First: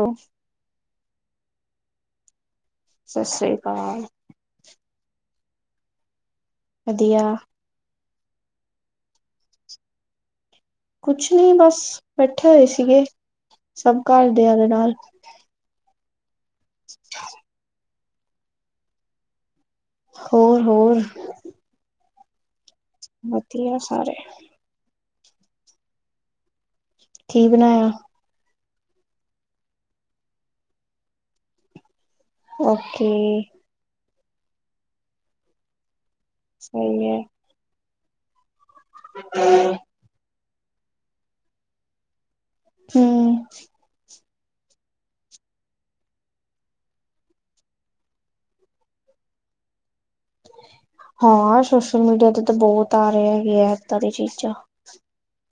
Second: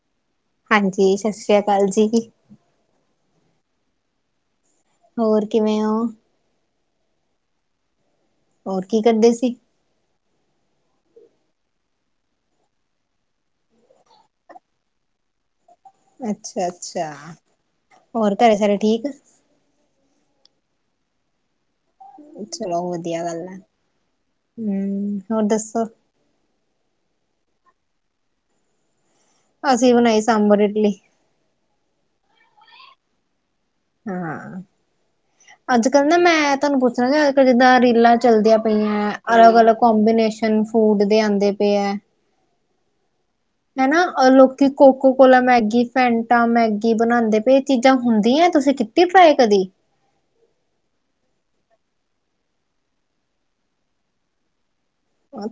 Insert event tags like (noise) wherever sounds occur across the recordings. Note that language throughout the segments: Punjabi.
ਓ ਹਾਂਜੀ ਸਸਰੀਆ ਅਕਾਲ ਜੀ। ਸਸਰੀ ਕਾਲ। ਹੋਰ ਕਿਵੇਂ ਓ। ਵਧੀਆ ਹੋਰ ਕੀ ਕਰਦੇ ਸੀ। ਕੁਛ ਨੀ ਬਸ ਬੈਠੇ ਹੋਏ ਸੀਗੇ ਸਭ ਘਰਦਿਆਂ ਦੇ ਨਾਲ ਅੱਛਾ-ਅੱਛਾ ਹੋਰ ਘਰੇ ਸਾਰੇ ਠੀਕ। ਹੋਰ-ਹੋਰ ਚਲੋ ਵਧੀਆ ਗੱਲ ਐ ਹੂੰ ਹੋਰ ਦੱਸੋ। ਕੀ ਬਣਾਇਆ। ਅਸੀਂ ਬਣਾਈ ਸਾਂਬਰ ਇਡਲੀ ਓਕੇ ਹਾਂ ਅੱਜ ਕੱਲ ਨਾ ਮੈਂ ਤੁਹਾਨੂੰ ਪੁੱਛਣਾ ਸਹੀ ਹੈ ਅੱਜ ਕੱਲ ਜਿੱਦਾਂ ਰੀਲਾਂ ਚੱਲਦੀਆਂ। ਪਈਆਂ ਐ ਅਲੱਗ-ਅਲੱਗ ਕਬੀਨੇਸ਼ਨ ਫੂਡ ਦੇ ਆਂਦੇ ਪਏ ਐ। ਹੂੰ ਹੈਨਾ ਲੋਕੀ Coca Cola Maggi Fanta Maggi ਬਣਾਂਦੇ ਪਏ ਚੀਜ਼ਾਂ ਹੁੰਦੀਆਂ ਤੁਸੀਂ ਕੀ ਪਏ ਕਦੀ। ਹਾਂ ਸੋਸ਼ਲ ਮੀਡੀਆ ਤੇ ਤਾਂ ਬੋਤ ਆ ਰਏ ਹੈਗੇ ਆ ਇੱਦਾਂ ਦੀਆਂ ਚੀਜ਼ਾਂ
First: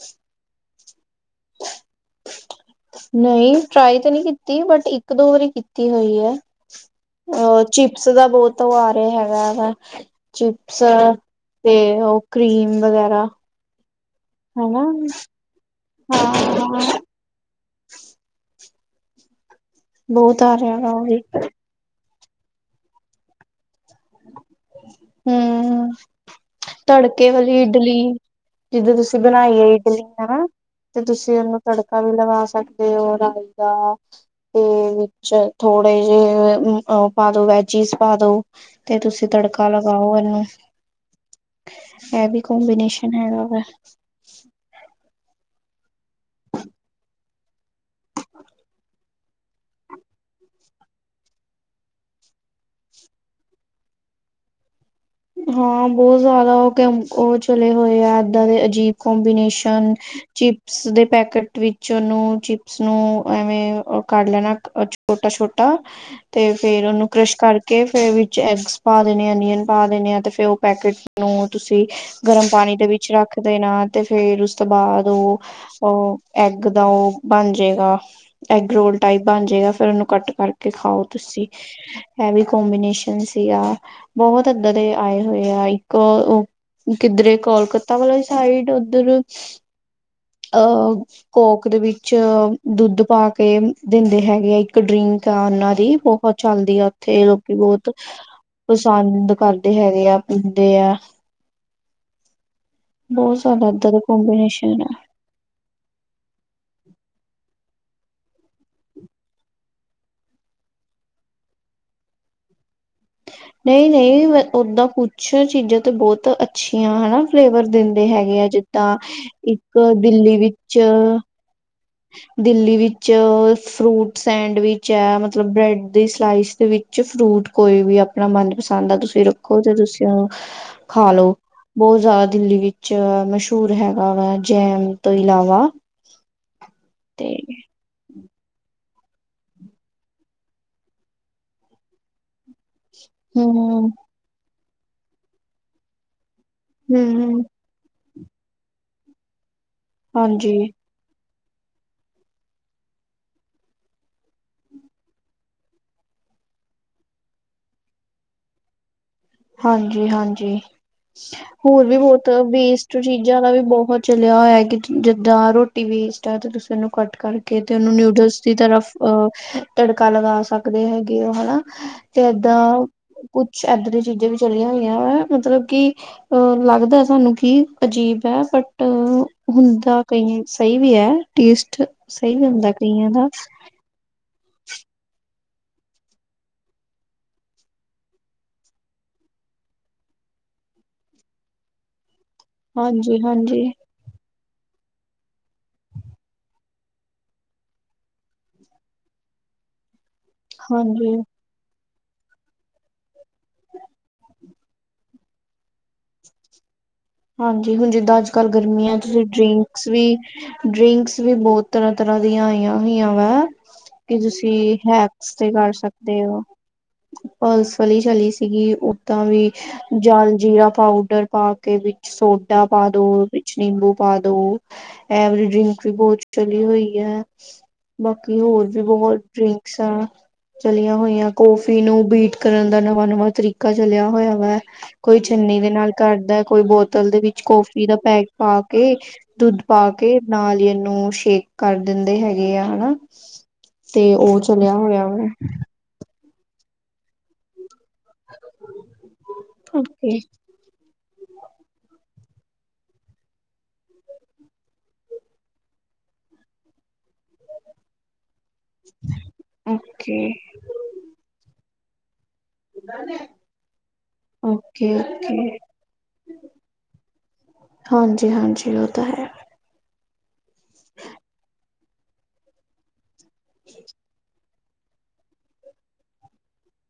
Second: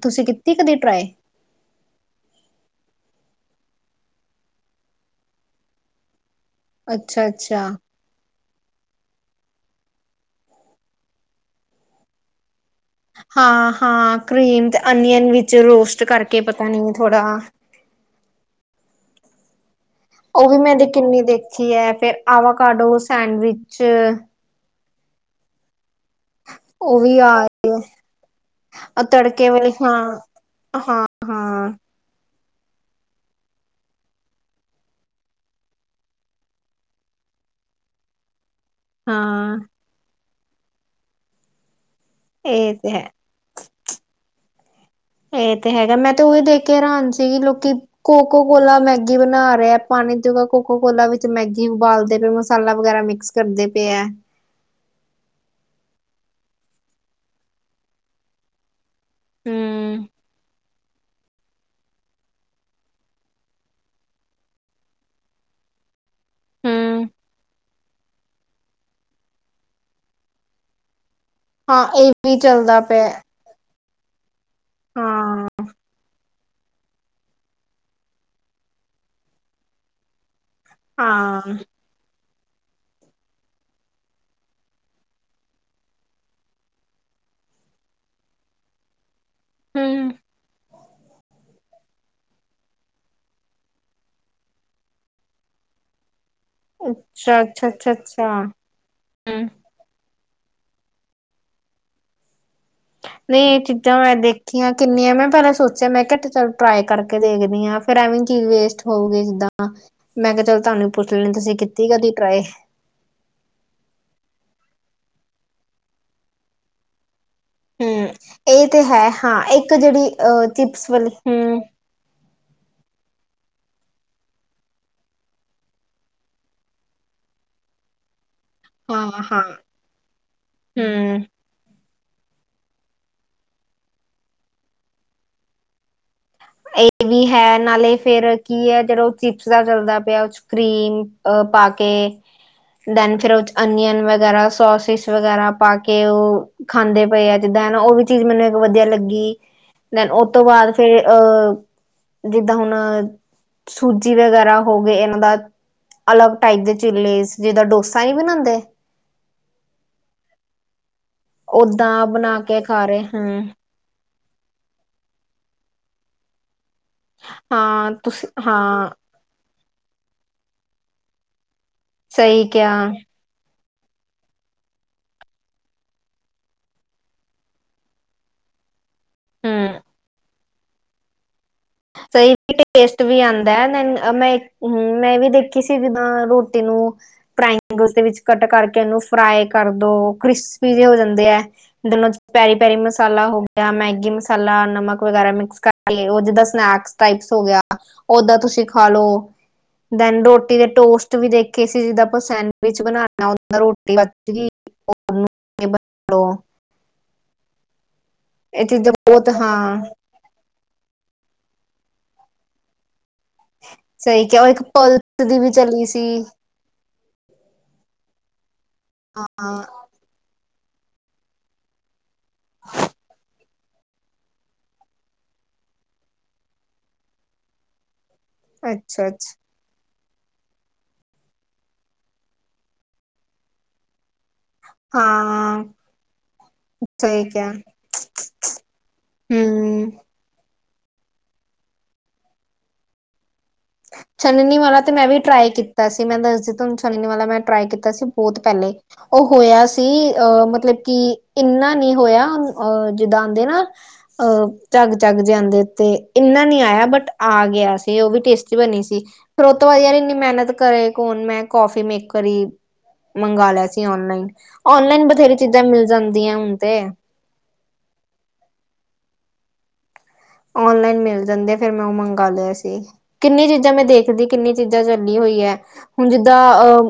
ਤੁਸੀਂ ਕੀਤੀ ਕਦੀ ਟਰਾਏ ਨਈ ਟਰਾਈ ਤੇ ਨਈ ਕੀਤੀ ਬਟ ਇੱਕ ਦੋ ਵਾਰੀ ਕੀਤੀ ਹੋਈ ਹੈ ਅ ਚਿ ਅੱਛਾ-ਅੱਛਾ, ਚਿਪਸ ਦਾ ਬੋਤ ਓ ਆ ਰਿਆ ਹੈਗਾ ਵਾ ਚਿਪਸ ਤੇ ਓ ਕਰੀਮ ਵਗੈਰਾ ਹਾਂ-ਹਾਂ ਕਰੀਮ ਤੇ ਹਨਾ ਅਨੀਅਨ ਵਿੱਚ ਰੋਸਟ ਕਰਕੇ ਪਤਾ ਨਈ ਹਾਂ ਥੋੜ੍ਹਾ ਬਹੁਤ ਓ ਆ ਵੀ ਮੈਂ ਰਿਹਾ ਵਾ ਉਹ ਵੀ ਕਿੰਨੀ ਦੇਖੀ ਹੈ ਫਿਰ ਆਵਾ ਕਡੋ ਸੈਂਡਵਿਚ ਹੂੰ ਉਹ ਵੀ ਤੜਕੇ ਆ ਵਾਲੀ ਇਡਲੀ ਜਿੱਦੋਂ ਤੁਸੀਂ ਤੜਕੇ ਬਣਾਈ ਏ ਵਾਲੇ ਹਾਂ ਇਡਲੀ ਹਨਾ ਤੇ ਤੁਸੀਂ ਹਾਂ-ਹਾਂ ਤੁਸੀਂ ਉਨੂੰ ਹਾਂ ਤੜਕਾ ਵੀ ਲਗਾ ਸਕਦੇ ਹੋ ਰਾਈ ਦਾ ਤੇ ਵਿੱਚ ਥੋੜੇ ਜਿਹੇ ਓ ਪਾ ਦੋ ਵੈਜਿਸ ਪਾ ਦੋ। ਤੇ ਤੁਸੀਂ ਹਾਂ ਤੜਕਾ ਲਗਾਓ ਐਨੂੰ ਐ ਵੀ ਕੋਮਬੀਨੇਸ਼ਨ ਹੈਗਾ ਵਾ। ਏ ਤੇ ਹੈਗਾ ਮੈਂ ਤੇ ਦੇਖ ਕੇ ਹੈਰਾਨ ਸੀਗੀ ਲੋਕੀ ਕੋਕੋ ਕੋਲਾ ਮੈਂ ਮੈਗੀ ਬਣਾ ਰਏ ਆ ਪਾਣੀ 'ਚ ਕੋਕੋ ਕੋਲਾ ਵਿੱਚ ਮੈਗੀ ਉਬਾਲਦੇ ਪਏ ਮਸਾਲਾ ਵਗੈਰਾ ਮਿਕਸ ਕਰਦੇ ਪਏ ਆ। ਹਾਂ ਬੋ ਜਾਦਾ ਓ ਤਾਂ ਓ ਚੱਲੇ ਹੋਏ ਆ ਇੱਦਾਂ ਦੇ ਅਜੀਬ ਕੋਮਬੀਨੇਸ਼ਨ ਹੂੰ-ਹੂੰ ਚੀਪ ਰਸ ਦੇ ਪੈਕੇਟ ਵਿੱਚ ਉਹਨੂੰ ਚਿਪਸ ਨੂੰ ਐਵੇਂ ਔਹ ਕਰ ਲੈਣਾ ਛੋਟਾ, ਛੋਟਾ ਤੇ ਫ਼ੇਰ ਉਹਨੂੰ ਕਰਸ਼ ਕਰਕੇ ਫੇਰ ਵਿੱਚ ਐਗਜ ਪਾ ਦੇਣੇ ਆ, ਅਨੀਅਨ ਪਾ ਦੇਣੇ ਆ ਤੇ ਫੇਰ ਉਹ ਪੈਕੇਟ ਏਨੂੰ ਹਾਂ ਤੁਸੀਂ ਇਹ ਵੀ ਗਰਮ ਪਾਣੀ ਚੱਲਦਾ ਦੇ ਪਿਆ ਵਿੱਚ ਰੱਖ ਦੇਣਾ ਤੇ ਫੇਰ ਉਸ ਤੋਂ ਬਾਅਦ ਔਹ, ਹਾਂ-ਹਾਂ ਔਹ ਐਗ ਦਾ ਉਹ ਬਣ ਜਾਏਗਾ, ਐਗ ਰੋਲ ਟਾਈਪ ਬਣ ਜਾਏਗਾ। ਫੇਰ ਉਹਨੂੰ ਕੱਟ ਕਰਕੇ ਰੋਟੀ ਖਾਓ ਤੁਸੀਂ ਇਹ ਵੀ ਕੋਂਬੀਨੇਸ਼ਨ ਸੀਗਾ, ਬਹੁਤ ਧੰਦੜੇ ਆਏ ਹੋਏ ਆ, ਇੱਕ ਉਹ ਕਿੱਧਰੇ ਕੋਲਕਾਤਾ ਵਾਲੀ ਸਾਈਡ ਔਦਰ ਹਮ। (unintelligible) ਕੋਕ ਦੇ ਵਿੱਚ ਦੁੱਧ ਪਾ ਕੇ ਦਿੰਦੇ ਹੈਗੇ ਆ, ਇੱਕ ਡਰਿੰਕ ਆ ਉਹਨਾਂ ਦੀ ਬਹੁਤ ਚੱਲਦੀ ਆ ਉੱਥੇ ਅੱਛਾ ਲੋਕੀ ਅੱਛਾ ਬਹੁਤ ਅੱਛਾ ਅੱਛਾ ਪਸੰਦ ਹਮ ਕਰਦੇ ਹੈਗੇ ਆ, ਪੀਂਦੇ ਆ। ਬਹੁਤ ਨਹੀਂ ਇਹ ਜ਼ਿਆਦਾ ਏਦਾਂ ਚੀਜ਼ਾਂ ਦਾ ਮੈਂ ਦੇਖੀਆਂ ਕੋਂਬੀਨੇਸ਼ਨ ਆ ਕਿੰਨੀਆਂ ਮੈਂ ਪਹਿਲਾਂ ਸੋਚਿਆ ਮੈਂ ਕਿਹਾ ਚੱਲ ਟਰਾਈ ਕਰਕੇ ਦੇਖਦੀ ਆ, ਫੇਰ ਐਵੇਂ ਚੀਜ਼ ਵੇਸਟ ਹੋਊਗੀ ਜਿੱਦਾਂ ਮੈਂ ਕਿਹਾ ਚੱਲ ਤੁਹਾਨੂੰ ਪੁੱਛ ਲੈਣੀ ਤੁਸੀਂ ਕੀਤੀ ਆ ਕਦੇ ਟਰਾਏ? ਨਹੀਂ, ਨਹੀਂ ਮੈਂ ਓਦਾਂ ਕੁਛ ਚੀਜ਼ਾਂ ਤੇ ਬਹੁਤ ਅੱਛੀਆਂ ਹਨਾ ਫਲੇਵਰ ਦਿੰਦੇ ਹਮ ਹੈਗੇ ਆ, ਇਹ ਤੇ ਜਿੱਦਾਂ ਹੈ ਹਾਂ ਇੱਕ ਜਿਹੜੀ ਦਿੱਲੀ ਅ ਵਿੱਚ ਚਿਪਸ ਵਾਲੀ ਅ ਹਮ ਦਿੱਲੀ ਵਿੱਚ ਫਰੂਟ ਸੈਂਡਵਿਚ ਆ, ਮਤਲਬ ਬ੍ਰੈਡ ਦੀ ਸਲਾਈਸ ਦੇ ਵਿੱਚ 'ਚ ਫਰੂਟ ਕੋਈ ਵੀ ਆਪਣਾ ਮਨਪਸੰਦ ਦਾ ਹਾਂ ਤੁਸੀਂ ਹਾਂ ਰੱਖੋ ਤੇ ਤੁਸੀਂ ਉਹਨੂੰ ਖਾ ਹਮ ਲੋ। ਬਹੁਤ ਜ਼ਿਆਦਾ ਦਿੱਲੀ ਵਿੱਚ ਮਸ਼ਹੂਰ ਹੈਗਾ ਵਾ, ਜੈਮ ਤੋਂ ਇਲਾਵਾ ਇਹ ਵੀ ਤੇ ਹੈ ਨਾਲੇ ਫੇਰ ਕੀ ਐ ਜਦੋਂ ਚਿਪਸ ਦਾ ਚੱਲਦਾ ਪਿਆ, ਉਹ 'ਚ ਕਰੀਮ ਅ ਪਾ ਕੇ ਰੇਚ, ਹੂੰ ਰੋਜ ਅਨੀਅਨ ਵਗੈਰਾ, ਸੋਸਿਸ ਵਗੈਰਾ ਪਾ ਕੇ ਉਹ ਖਾਂਦੇ ਪਏ ਆ ਹੂੰ ਜਿੱਦਾਂ ਉਹ ਵੀ ਚੀਜ਼ ਮੈਨੂੰ ਇੱਕ ਵਧੀਆ ਲੱਗੀ, ਦੈਨ ਉਹ ਤੋਂ ਹਾਂਜੀ ਬਾਅਦ ਫੇਰ ਅਹ ਜਿੱਦਾਂ ਹੁਣ ਸੂਜੀ ਵਗੈਰਾ ਹੋ ਗਏ ਇਹਨਾਂ ਦਾ ਅਲੱਗ ਟਾਈਪ ਦੇ ਚਿੱਲੇਜ਼, ਜਿੱਦਾਂ ਡੋਸਾ ਨੀ ਬਣਾਂਦੇ। ਹਾਂਜੀ, ਹਾਂਜੀ ਹੋਰ ਵੀ ਓਦਾਂ ਬਹੁਤ ਬਣਾ ਕੇ ਖਾ ਵੇਸਟ ਰਹੇ ਚੀਜ਼ਾਂ ਹਮ ਦਾ ਵੀ ਬਹੁਤ ਚੱਲਿਆ ਹੋਇਆ ਕਿ ਜਿੱਦਾਂ ਰੋਟੀ ਵੇਸਟ ਐ ਤਾਂ ਤੁਸੀਂ ਇਹਨੂੰ ਕੱਟ ਕਰਕੇ, ਤੇ ਹਾਂ ਉਹਨੂੰ ਤੁਸੀਂ ਨਿਊਡਲਸ ਦੀ ਤਰ੍ਹਾਂ ਹਾਂ ਅਹ ਤੜਕਾ ਲਗਾ ਸਕਦੇ ਹੈਗੇ ਔ ਹਨਾ। ਤੇ ਸਹੀ ਏਦਾਂ ਕਿਹਾ ਕੁੱਛ ਏਦਾਂ ਦੀਆਂ ਚੀਜ਼ਾਂ ਵੀ ਚੱਲੀਆਂ ਹੋਈਆਂ, ਮਤਲਬ ਕੀ ਅਹ ਲੱਗਦਾ ਸਾਨੂੰ ਕੀ ਅਜੀਬ ਐ, ਬਟ ਹਮ ਹੁੰਦਾ ਕਈ ਸਹੀ ਵੀ ਐ ਟੇਸਟ ਸਹੀ ਵੀ (unintelligible) ਹੁੰਦਾ ਟੇਸਟ ਕਈਆਂ ਵੀ ਦਾ ਆਂਦਾ ਮੈਂ ਹਮ ਮੈਂ (unintelligible) ਵੀ ਦੇਖੀ ਸੀ, ਜਿੱਦਾਂ ਰੋਟੀ ਨੂੰ ਟ੍ਰਾਈਐਗਲਸ ਦੇ ਵਿੱਚ ਕੱਟ ਕਰਕੇ ਇਹਨੂੰ ਫਰਾਈ ਕਰਦੋ, ਕ੍ਰਿਸਪੀ ਜੇ ਹੋ ਜਾਂਦੇ ਐ। ਦੈਨ ਉਹ 'ਚ ਪੈਰੀ ਪੈਰੀ ਹਾਂਜੀ ਮਸਾਲਾ ਹੋ ਹਾਂਜੀ ਗਿਆ, ਮੈਗੀ ਮਸਾਲਾ ਨਮਕ ਵਗੈਰਾ ਮਿਕਸ ਕਰਕੇ ਉਹ ਜਿੱਦਾਂ ਸਨੈਕਸ ਟਾਈਪਸ ਹੋ ਗਿਆ, ਓਦਾਂ ਤੁਸੀਂ ਖਾਲੋ, ਦੈਨ ਰੋਟੀ ਦੇ ਹਾਂਜੀ ਟੋਸਟ ਵੀ ਦੇਖ ਖੇ ਸੀ ਜਿੱਦਾਂ ਆਪਾਂ ਸੈਂਡਵਿਚ ਬਣਾਣਾ ਓਦਾ ਰੋਟੀ ਬਚ ਗੀ। ਹਾਂਜੀ, ਹੁਣ ਜਿੱਦਾਂ ਅੱਜ ਕੱਲ ਇਹ ਚੀਜ਼ਾਂ ਗਰਮੀਆਂ 'ਚ ਬਹੁਤ ਹਾਂ ਡਰਿੰਕਸ ਵੀ ਡਰਿੰਕਸ ਵੀ ਬਹੁਤ ਤਰ੍ਹਾਂ, ਤਰ੍ਹਾਂ ਦੀਆਂ ਆਈਆਂ ਹੋਈਆਂ ਵਾ। ਕਿ ਸਹੀ ਕਿਹਾ ਉਹ ਤੁਸੀਂ ਇੱਕ ਪਲਸ ਹੈਕਸ ਦੀ ਤੇ ਵੀ ਕਰ ਚਲੀ ਸੀ। ਸਕਦੇ ਓ। ਪਲਸ ਵਾਲੀ ਚੱਲੀ ਸੀਗੀ, ਓਦਾਂ ਵੀ ਹਾਂ ਜਲਜੀਰਾ ਪਾਊਡਰ ਪਾ ਕੇ, ਵਿੱਚ ਸੋਡਾ ਪਾ ਦੋ ਕੁਝ ਨਿੰਬੂ ਪਾ ਦੋ, ਐਵਰੀ ਡਰਿੰਕ ਵੀ ਬਹੁਤ ਚਲੀ ਹੋਈ ਹੈ। ਬਾਕੀ ਹੋਰ ਤੇ ਅੱਛਾ ਬੋਹਤ ਅੱਛਾ ਡਰਿੰਕ ਸਾਂ ਚਲੀਆਂ ਹੋਈਆਂ ਕੌਫੀ ਨੂੰ ਬੀਟ ਕਰਨ ਦਾ ਨਵਾਂ-ਨਵਾਂ ਤਰੀਕਾ ਚਲਿਆ ਹੋਯਾ ਵੈ। ਕੋਈ ਚੁੰਨੀ ਹਾਂ ਦੇ ਨਾਲ ਕਾਰਦਾ ਕੋਈ ਬੋਤ ਬੋਤਲ ਦੇ ਸਹੀ ਵਿੱਚ ਕਿਹਾ ਕੌਫੀ ਦਾ ਪੈਕ ਪਾ ਕੇ, ਦੁੱਧ ਪਾ ਹਮ ਕੇ ਤੇ ਨਾਲੀ ਈ ਏਨੂੰ ਸ਼ੇਕ ਕਰ ਦਿੰਦੇ ਹੈਗੇ ਆ ਹੈਨਾ ਤੇ ਓ ਚਲਿਆ ਹੋਇਆ ਵਾ ਤਾਂ ਸੀ ਮੈਂ ਦੱਸਦੀ ਤਾਨੂੰ ਛਨਣੀ ਵਾਲਾ ਮੈਂ ਟਰਾਈ ਕੀਤਾ ਸੀ। ਬੋਤ ਪੈਲੇ ਹੋਰ ਹੋਯਾ ਸੀ ਓਕੇ ਅਹ ਮਤਲਬ ਕਿ ਇੰਨਾ ਨੀ ਹੋਯਾ ਅਹ ਜਿੱਦਾਂ ਆਂਦੇ ਨਾ ਅ ਝੱਗ-ਝੱਗ ਜੇ ਜਾਂਦੇ ਤੇ ਇੰਨਾ ਨੀ ਆਇਆ ਬਟ ਆ ਗਯਾ ਸੀ ਓ ਵੀ ਟੇਸਟ ਕੀ ਬਨੀ ਸੀ ਫਿਰ ਓ ਤੋਂ ਬਾਦ ਯਾਰ ਏਨੀ ਓਕੇ ਮੇਨਤ ਕਰੇ ਕੌਣ ਮੈਂ ਕੌਫੀ ਮੇਕਰ ਈ ਮੰਗਾ ਲਯਾ ਸੀ ਔਨਲਾਈਨ ਓਕੇ ਔਨਲਾਈਨ ਬਥੇਰੀ ਓਕੇ ਚੀਜ਼ਾਂ ਮਿਲ ਜਾਂਦੀਆਂ ਹੁਣ ਤੇ ਹਾਂਜੀ-ਹਾਂਜੀ ਓ ਤਾਂ ਹੈ। ਔਨਲਾਈਨ ਮਿਲ ਜਾਂਦੇ ਫੇਰ ਮੈਂ ਓ ਮੰਗਾ ਲਯਾ ਸੀ ਕਿੰਨੀ ਚੀਜ਼ਾਂ ਮੈਂ ਦੇਖਦੀ ਕਿੰਨੀ ਚੀਜ਼ਾਂ ਚੱਲੀ ਹੋਈ ਐ ਹੁਣ ਜਿੱਦਾਂ ਅ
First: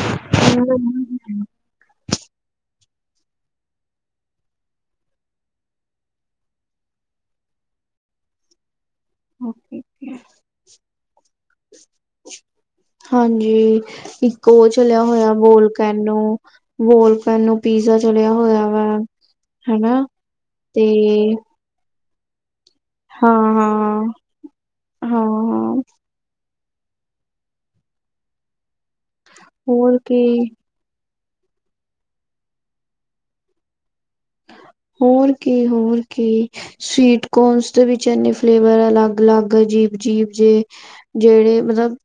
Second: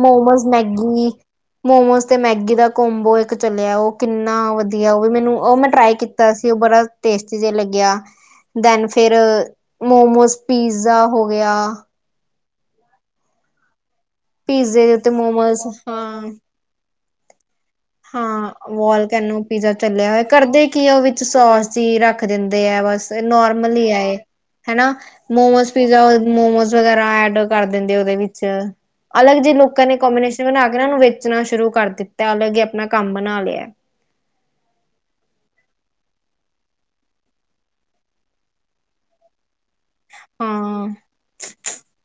ਮੋਮੋਸ, ਮੈਗੀ ਮੋਮੋਸ ਤੇ ਮੈਗੀ ਦਾ ਕੋਮਬੋ ਇੱਕ ਚੱਲਿਆ ਓ ਕਿੰਨਾ ਵਧੀਆ ਓ ਵੀ ਮੈਨੂੰ ਓ ਮੈਂ ਟਰਾਈ ਕੀਤਾ ਸੀ ਓ ਬੜਾ ਟੇਸਟੀ ਜੇਆ ਲੱਗਿਆ ਦੈਨ ਫਿਰ ਓਕੇ-ਓਕੇ। ਮੋਮੋਸ, ਪੀਜ਼ਾ ਹੋ ਗਯਾ ਹਾਂਜੀ। ਇੱਕ ਓ ਪੀਜ਼ੇ ਦੇ ਚਲਿਆ ਉੱਤੇ ਹੋਯਾ ਮੋਮੋਸ ਵੋਲਕੈਨੋ, ਹਾਂ ਵੋਲਕੈਨੋ ਪੀਜ਼ਾ ਚਲਿਆ ਹਾਂ ਹੋਯਾ ਵਾ ਵੋਲਕੈਨੋ ਪੀਜ਼ਾ ਹਨਾ ਚੱਲਿਆ ਹੋਯ ਕਰਦੇ ਤੇ ਕੀ ਆ ਓ ਵਿੱਚ ਸੋਸ ਈ ਰੱਖ ਦਿੰਦੇ ਆ ਬਸ ਤੇ ਨੋਰਮਲ ਈ ਐ ਹਾਂ-ਹਾਂ, ਏ ਹੈਨਾ ਮੋਮੋਸ ਹਾਂ-ਹਾਂ ਪੀਜ਼ਾ ਮੋਮੋਸ ਵਗੈਰਾ ਐਡ ਕਰ ਦਿੰਦੇ ਓਦੇ ਵਿੱਚ ਅਲੱਗ ਜੀ ਲੁਕ ਐਂਡ ਹੋਰ ਕੀ ਕੋਬੀਨੇਸ਼ਨ ਬਣਾ ਫ਼ੇਰ ਏਨਾਂ ਨੂੰ ਵੇਚਣਾ ਸ਼ੁਰੂ ਕਰ ਦਿੱਤਾ ਅਲੱਗ ਈ ਆਪਣਾ ਕੰਮ ਬਨਾ ਲਯਾ। ਹੋਰ ਕੀ ਹੋਰ ਕੀ ਸਵੀਟਕੋਨਸ ਦੇ ਵਿੱਚ ਏਨੇ ਫਲੇਵਰ ਅਲੱਗ ਅਲੱਗ ਅਜੀਬ-ਅਜੀਬ ਜੇ ਹਾਂ ਜੇੜੇ ਮਤਲਬ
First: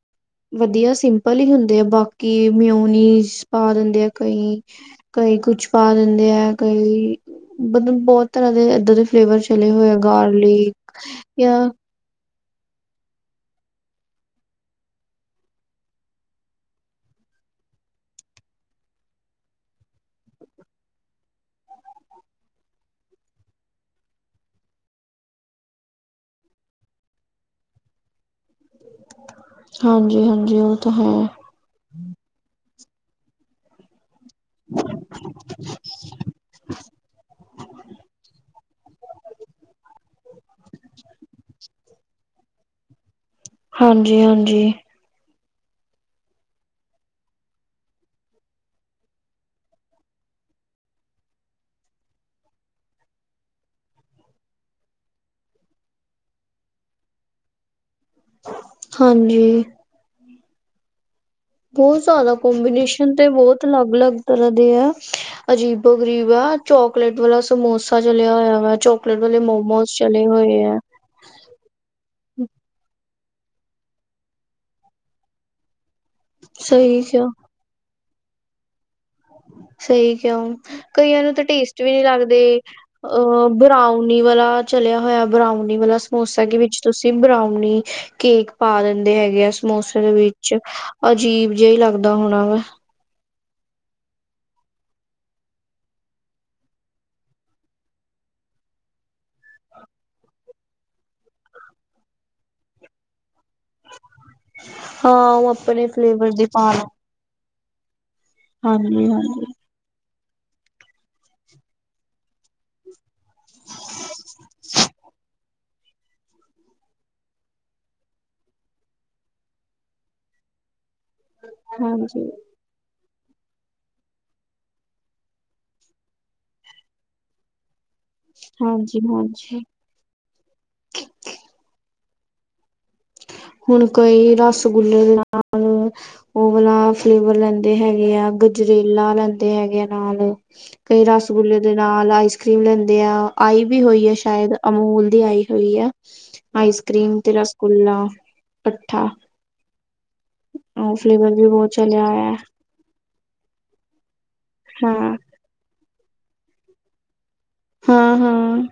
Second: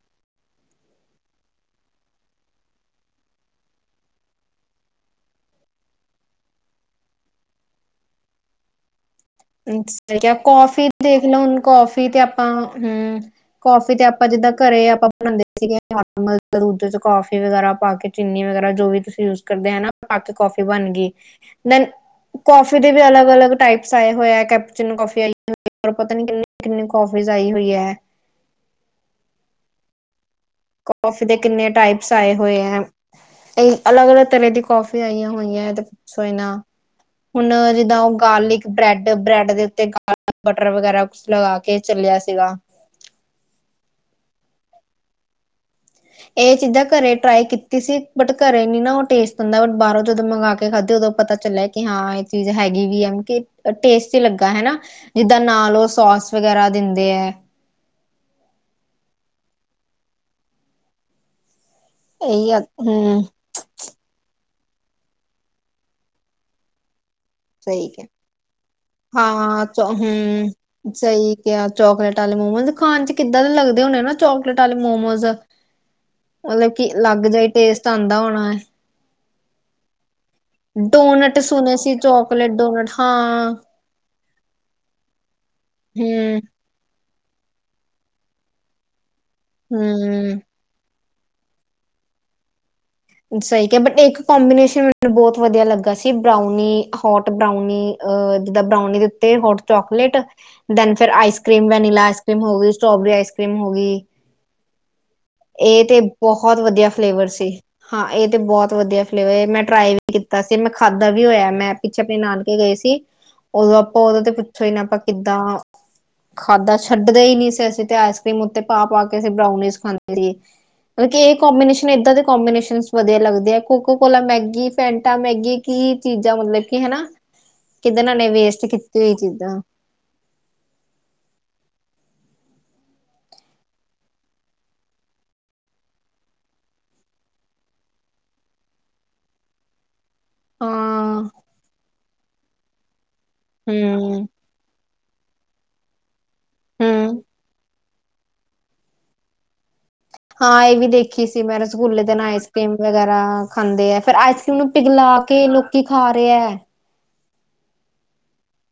ਵਧੀਆ ਸਿੰਪਲ ਈ ਹੁੰਦੇ ਆ ਬਾਕੀ ਮਿਉਨੀਸ ਪਾ ਦਿੰਦੇ ਆ ਕਈ ਕਈ ਕੁਛ ਪਾ ਦਿੰਦੇ ਐ ਕਈ ਮਤਲਬ ਬੋਤ ਤਰ੍ਹਾਂ ਦੇ ਏਦਾਂ ਦੇ ਫਲੇਵਰ ਚ ਸਟ ਬਦਲ ਗਯਾ ਕੌਫੀ ਦੇਖ ਲੋ ਹੁਣ ਜਾਂ ਕੌਫੀ ਤੇ ਆਪਾਂ ਹੂੰ ਕੌਫੀ ਤੇ ਆਪਾਂ ਜਿੱਦਾਂ ਘਰੇ ਆਪਾਂ ਬਣਾਦੇ ਸੀਗੇ ਨੋਰਮਲ ਦੁੱਧ ਚ ਕੌਫੀ ਵਗੈਰਾ ਪਾ ਕੇ ਚੀਨੀ ਵਗੇਰਾ ਜੋ ਵੀ ਤੁਸੀਂ ਯੂਜ ਕਰਦੇ ਆ ਨਾ ਪਾ ਕੇ ਕੌਫੀ ਬਣਗੀ ਦੈਨ ਕੌਫੀ ਦੇ ਵੀ ਅਲੱਗ-ਅਲੱਗ ਟਾਈਪਸ ਆਏ ਹੋਯਾ ਕੈਪਚਰਿੰਗ ਕੌਫੀ ਆਈ ਹੋਰ ਪਤਾ ਨੀ ਕਿੰਨੀ-ਕਿੰਨੀ ਕੌਫੀਜ਼ ਆਈ ਹੋਈ ਐ। ਹਾਂਜੀ-ਹਾਂਜੀ ਹਾਂ। ਕੌਫੀ ਦੇ ਕਿੰਨੇ ਟਾਈਪਸ ਆਏ ਹੋਏ ਐ। ਏਈ ਅਲੱਗ-ਅਲੱਗ ਤਰ੍ਹਾਂ ਦੀ ਕੌਫੀ ਆਈਆਂ ਹੋਈਆਂ ਏ ਤੇ ਪੁੱਛੋ ਈ ਨਾ ਹੁਣ ਜਿੱਦਾਂ ਓ ਗਾਰਲਿਕ ਬ੍ਰੈਡ ਬ੍ਰੈਡ ਦੇ ਉੱਤੇ ਗਾ ਬਟਰ ਵਗੈਰਾ ਕੁਛ ਲਗਾ ਕੇ ਚੱਲਿਆ ਸੀਗਾ ਹਾਂਜੀ-ਹਾਂਜੀ‌। ਏ ਚੀਜ਼ਾਂ ਕਰੇ ਟਰਾਈ ਕੀਤੀ ਸੀ ਬਟ ਕਰੇ ਨੀ ਨਾ ਓ ਟੇਸਟ ਹੁੰਦਾ ਬਟ ਬਾਹਰੋਂ ਜਦੋਂ ਮੰਗਵਾ ਕੇ ਖਾਧੇ ਓਦੋਂ ਪਤਾ ਚੱਲਿਆ ਕਿ ਹਾਂ ਏ ਚੀਜ਼ ਹੈਗੀ ਵੀ ਐ ਹੁਣ ਕੀ ਟੇਸਟੀ ਲੱਗਾ ਹੈਨਾ ਜਿਦਾਂ ਨਾਲ ਓ ਸੋਸ ਵਗੈਰਾ ਦਿੰਦੇ ਐ। ਹਾਂਜੀ। ਬੋਹਤ ਜਾਦਾ ਇਹੀ ਕੋਮਬੀਨੇਸ਼ਨ ਹੂੰ ਤੇ ਬੋਤ ਅਲੱਗ-ਅਲੱਗ ਤਰ੍ਹਾਂ ਦੇ ਐ ਅਜੀਬੋ-ਗਰੀਬ ਐ ਚੋਕਲੇਟ ਵਾਲਾ- ਸਹੀ ਸਮੋਸਾ ਕਿਹਾ ਚਲਿਆ ਹੋਯਾ ਵੈ ਚੋਕਲੇਟ ਵਾਲੇ ਹਾਂ ਮੋਮੋਸ ਚਲੇ ਹੋਏ ਐ। ਹੂੰ ਸਹੀ ਕਿਹਾ ਆ ਚੋਕਲੇਟ ਵਾਲੇ ਮੋਮੋਜ਼ ਖਾਣ ਚ ਕਿੱਦਾਂ ਦੇ ਲੱਗਦੇ ਹੋਣੇ ਨਾ ਚੋਕਲੇਟ ਵਾਲੇ ਮੋਮੋਜ਼। ਮਤਲਬ ਕੀ ਸਹੀ ਕਿਹਾ ਅਲੱਗ ਜਿਹਾ ਹੀ ਟੇਸਟ ਆਦਾ ਹੋਣਾ ਐ। ਸਹੀ ਕਹਿ ੳ ਕਈਆਂ ਨੂੰ ਡੋਨਟ ਤਾਂ ਸੁਣੇ ਟੇਸਟ ਵੀ ਸੀ ਨਹੀਂ ਚੋਕਲੇਟ ਲੱਗਦੇ। ਡੋਨਟ ਅ ਹਾਂ ਬਰਾਉਨੀ ਵਾਲਾ ਚਲਿਆ ਹੋਇਆ ਬਰਾਉਨੀ ਵਾਲਾ ਹੂੰ ਸਮੋਸਾ ਕਿ ਵਿੱਚ ਤੁਸੀਂ ਬਰਾਉਨੀ ਕੇਕ ਪਾ ਦਿੰਦੇ ਹੈਗੇ ਆ ਸਮੋਸੇ ਦੇ ਹੂੰ ਵਿੱਚ। ਅਜੀਬ ਜਿਹਾ ਲੱਗਦਾ ਹੋਣਾ ਵਾ। ਸਹੀ ਕਿਹਾ ਬਟ ਇੱਕ ਕੋਂਬੀਨੇਸ਼ਨ ਮੈਨੂੰ ਬਹੁਤ ਵਧੀਆ ਲੱਗਾ ਸੀ ਬਰਾਉਨੀ ਹੋਟ ਬਰਾਉਨੀ। ਅ ਜਿੱਦਾਂ ਬਰਾਉਨੀ ਦੇ ਉੱਤੇ ਹੋਟ ਚੋਕਲੇਟ। ਦੈਨ ਫਿਰ ice cream, vanilla ice cream ਹੋਗੀ, ਸਟ੍ਰੋਬੇਰੀ ਆਈਸ ਕਰ੍ਰੀਮ ਹੋ ਗਈ। ਹਾਂ ਉਹ ਏ ਆਪਣੇ ਤੇ ਫਲੇਵਰ ਦੀ ਬਹੁਤ ਪਾ ਵਧੀਆ ਲੈਂਦੇ। ਫਲੇਵਰ ਸੀ, ਹਾਂ ਏ ਤੇ ਬਹੁਤ ਵਧੀਆ ਹਾਂਜੀ ਫਲੇਵਰ ਹਾਂਜੀ ਏ ਮੈਂ ਟਰਾਈ ਵੀ ਕੀਤਾ ਸੀ ਮੈਂ ਖਾਧਾ ਵੀ ਹੋਇਆ, ਮੈਂ ਪਿੱਛੇ ਆਪਣੇ ਨਾਨਕੇ ਗਏ ਸੀ। ਉਦੋਂ ਆਪਾਂ ਉਦੇ ਤੇ ਪੁੱਛੋ ਹੀ ਨਾ ਆਪਾਂ ਕਿੱਦਾਂ ਖਾਦਾ ਛੱਡਦੇ ਹੀ ਨੀ ਸੀ, ਅਸੀਂ ਤੇ ਆਈਸ ਕਰ੍ਰੀਮ ਉੱਤੇ ਪਾ ਕੇ ਅਸੀਂ ਬਰਾਉਨੀਜ ਖਾਂਦੇ। (unintelligible) ਕਿਉਂਕਿ ਇਹ ਕੋਂਬੀਨੇਸ਼ਨ ਏਦਾਂ ਦੇ ਹਾਂਜੀ ਕੋਂਬੀਨੇਸ਼ਨ। ਵਧੀਆ ਲੱਗਦੇ ਆ ਕੋਕ ਕੋਲਾ ਮੈਗੀ, ਫੈਟਾ ਮੈਗੀ ਕੀ ਚੀਜ਼ਾਂ ਮਤਲਬ ਕੀ ਹਨਾ। ਕਿੱਧਾ ਏ ਨੇ ਵੇਸਟ ਕੀਤੀ ਹਾਂਜੀ ਹੋਈ ਹਾਂਜੀ ਚੀਜ਼ਾਂ। ਹੁਣ ਕੋਈ ਰਸਗੁੱਲੇ ਦੇ ਨਾਲ ਓ ਵਲਾ ਫਲੇਵਰ ਲੈਂਦੇ ਹੈਗੇ ਆ ਗਜਰੇਲਾ ਲੈਂਦੇ ਹੈਗੇ ਆ। ਨਾਲ ਕਈ ਹਾਂ ਰਸਗੁੱਲੇ ਦੇ ਨਾਲ ਆਈਸ ਕਰ੍ਰੀਮ ਲੈਂਦੇ ਆ ਆਈ ਵੀ ਹੋਈ ਐ ਹੂੰ ਸ਼ਾਇਦ। ਅਮੂਲ ਦੀ ਆਈ ਹੋਈ ਆ ਆਈਸ ਕਰ੍ਰੀਮ ਹੂੰ ਤੇ ਰਸਗੁਲਾ ਕੱਠਾ। ਹਾਂ, ਇਹ ਵੀ ਦੇਖੀ ਸੀ ਵੀ ਮੈਂ ਬਹੁਤ ਰਸਗੁੱਲਲੇ ਚਲਿਆ ਦੇ ਨਾਲ ਹੋਇਆ ਆਈਸ ਕਰੀਮ ਵਗੈਰਾ ਖਾਂਦੇ ਐ, ਫਿਰ ਆਈਸ ਕ੍ਰੀਮ ਨੂੰ ਹਾਂ ਪਿਘਲਾ ਕੇ ਲੋਕੀ ਖਾ ਰਹੇ ਐ। ਹਾਂ-ਹਾਂ।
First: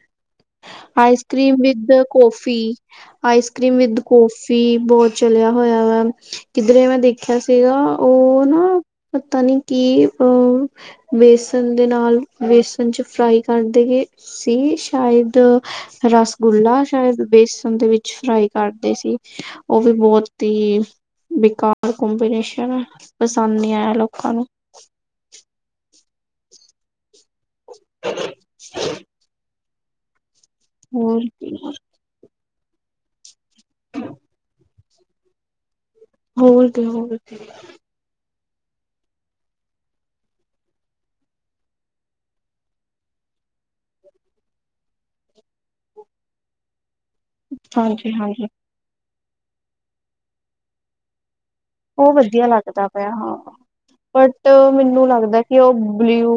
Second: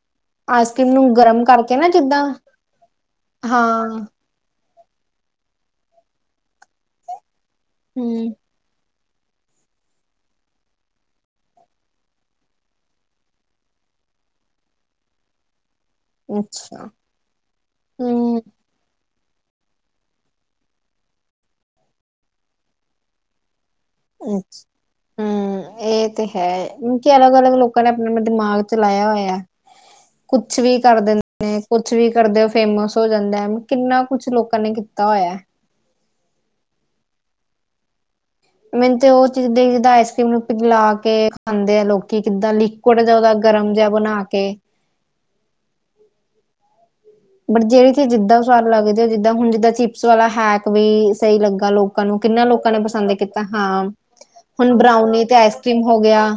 ਕ੍ਰੀਮ ਨੂੰ ਆਈਸ ਗਰਮ ਕਰ੍ਰੀਮ ਕਰਕੇ ਨਾ ਵਿਦ ਜਿੱਦਾਂ ਕੋਫੀ, ਆਈਸ ਕੀਮ ਹਾਂ ਵਿਦ ਕੋਫ ਵੀ ਬਹੁਤ ਚਲਿਆ ਹੋਇਆ ਵਾ ਕਿੱਧਰੇ ਮੈਂ ਦੇਖਿਆ ਸੀਗਾ ਹੂੰ ਉ ਨਾ ਪਤਾ ਨੀ ਕਿ ਉ ਬੇਸਣ ਦੇ ਨਾਲ ਬੇਸਣ ਚ ਫਰਾਈ ਕਰਦੇ ਗੇ ਸੀ ਸ਼ਾਇਦ ਰਸਗੁੱਲਾ ਅੱਛਾ ਸ਼ਾਇਦ ਬੇਸਨ ਦੇ ਵਿੱਚ ਹੂੰ ਫਰਾਈ ਕਰਦੇ ਸੀ। ਉ ਵੀ ਬਹੁਤ ਹੀ ਬੇਕਾਰ ਕੋਬੀਨੇਸ਼ਨ ਏ ਪਸੰਦ ਨੀ ਆਇਆ ਲੋਕ ਅੱਛਾ, ਹੂੰ, ਇਹ ਤੇ ਹੈ। ਕਿ ਅਲੱਗ-ਅਲੱਗ ਲੋਕਾਂ ਨੇ ਆਪਣਾ-ਆਪਣਾ ਦਿਮਾਗ ਚਲਾਇਆ ਹੋਇਆ ਐ। ਕੁਛ ਵੀ ਕਰ ਹੋਰ ਦਿੰਦੇ ਕੀ, ਨੇ ਕੁਛ ਵੀ ਕਰਦੇ ਹੋ ਫੇਮਸ ਹੋ ਜਾਂਦਾ ਹੈ, ਕਿੰਨਾ ਕੁਛ ਲੋਕਾਂ ਨੇ ਕੀਤਾ ਹੋਇਆ ਐ। ਹੋਰਕੇ-ਹੋਰਕੇ। ਮੈਨੂੰ ਤੇ ਉਹ ਚੀਜ਼ਾਂ ਜਿੱਦਾਂ ਆਈਸਕ੍ਰੀਮ ਨੂੰ ਪਿਘਲਾ ਕੇ ਖਾਂਦੇ ਆ ਲੋਕੀ ਕਿੱਦਾਂ ਲਿ ਥੋੜ੍ਹਾ ਜਾ ਉਹਦਾ ਗਰਮ ਜਿਹਾ ਬਣਾ ਕੇ। ਬਟ ਜਿਹੜੀ ਹਾਂਜੀ ਜਿਦਾਂ ਹਾਂਜੀ ਸਵਾਦ ਲੱਗਦੇ ਹੋ ਜਿੱਦਾਂ ਹੁਣ ਜਿੱਦਾਂ ਚਿਪਸ ਵਾਲਾ ਹੈਕ। ਉਵੀ ਸਹੀ ਲੱਗਾ ਲੋਕਾਂ ਉਹ ਨੂੰ ਕਿੰਨਾ ਵਧੀਆ ਲੋਕਾਂ ਨੇ ਲੱਗਦਾ ਪਿਆ ਪਸੰਦ ਕੀਤਾ ਹਾਂ। ਬਟ ਹੁਣ ਮੈਨੂੰ ਬਰਾਊਨੀ ਤੇ ਲੱਗਦਾ ਕਿ ਉਹ ਆਈਸਕ੍ਰੀਮ ਹੋ ਗਿਆ ਬਲਿਊ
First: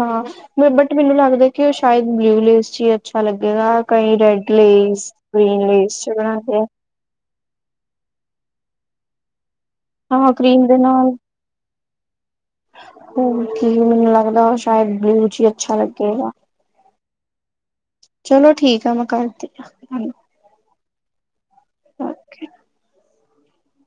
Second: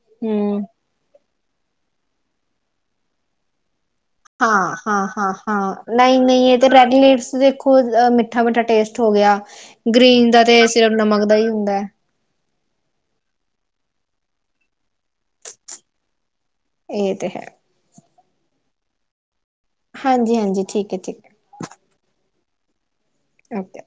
ਹਾਂ ਹਮ ਮੈਬਟ ਬਟ ਮੈਨੂੰ ਲੱਗਦਾ ਕਿ ਉਹ ਸ਼ਾਇਦ ਬਲਿਊ ਲੇਸ ਚ ਹੀ ਅੱਛਾ ਲੱਗੇਗਾ। ਕਈ ਰੈਡ ਲੇਸ ਗ੍ਰੀਨ ਹਾਂ-ਹਾਂ-ਹਾਂ-ਹਾਂ, ਲੇਸ ਚ ਨਹੀਂ-ਨਹੀਂ, ਬਣਾਦੇ ਏ ਆ ਤਾਂ ਰੈਡ ਲੈਸ ਦੇਖੋ। ਉ ਮਿੱਠਾ-ਮਿੱਠਾ ਟੇਸਟ ਹੋ ਗਿਆ ਗ੍ਰੀਨ ਹਾਂ ਦਾ ਤੇ ਕਰੀਮ ਦੇ ਸਿਰਫ ਨਾਲ ਨਮਕ ਦਾ ਹੀ ਹੁੰਦਾ ਐ। ਹੁਣ ਕੀ ਮੈਨੂੰ ਲੱਗਦਾ ਸ਼ਾਇਦ ਬਲਿਊ ਹੀ ਚ ਅੱਛਾ ਲੱਗੇਗਾ। ਏ ਤੇ ਹੈ। ਚਲੋ ਠੀਕ ਆ, ਮੈਂ ਕਰਦੀ ਹਾਂ। ਹਾਂਜੀ-ਹਾਂਜੀ, ਠੀਕ ਐ ਠੀਕ ਓਕੇ। ਓਕੇ।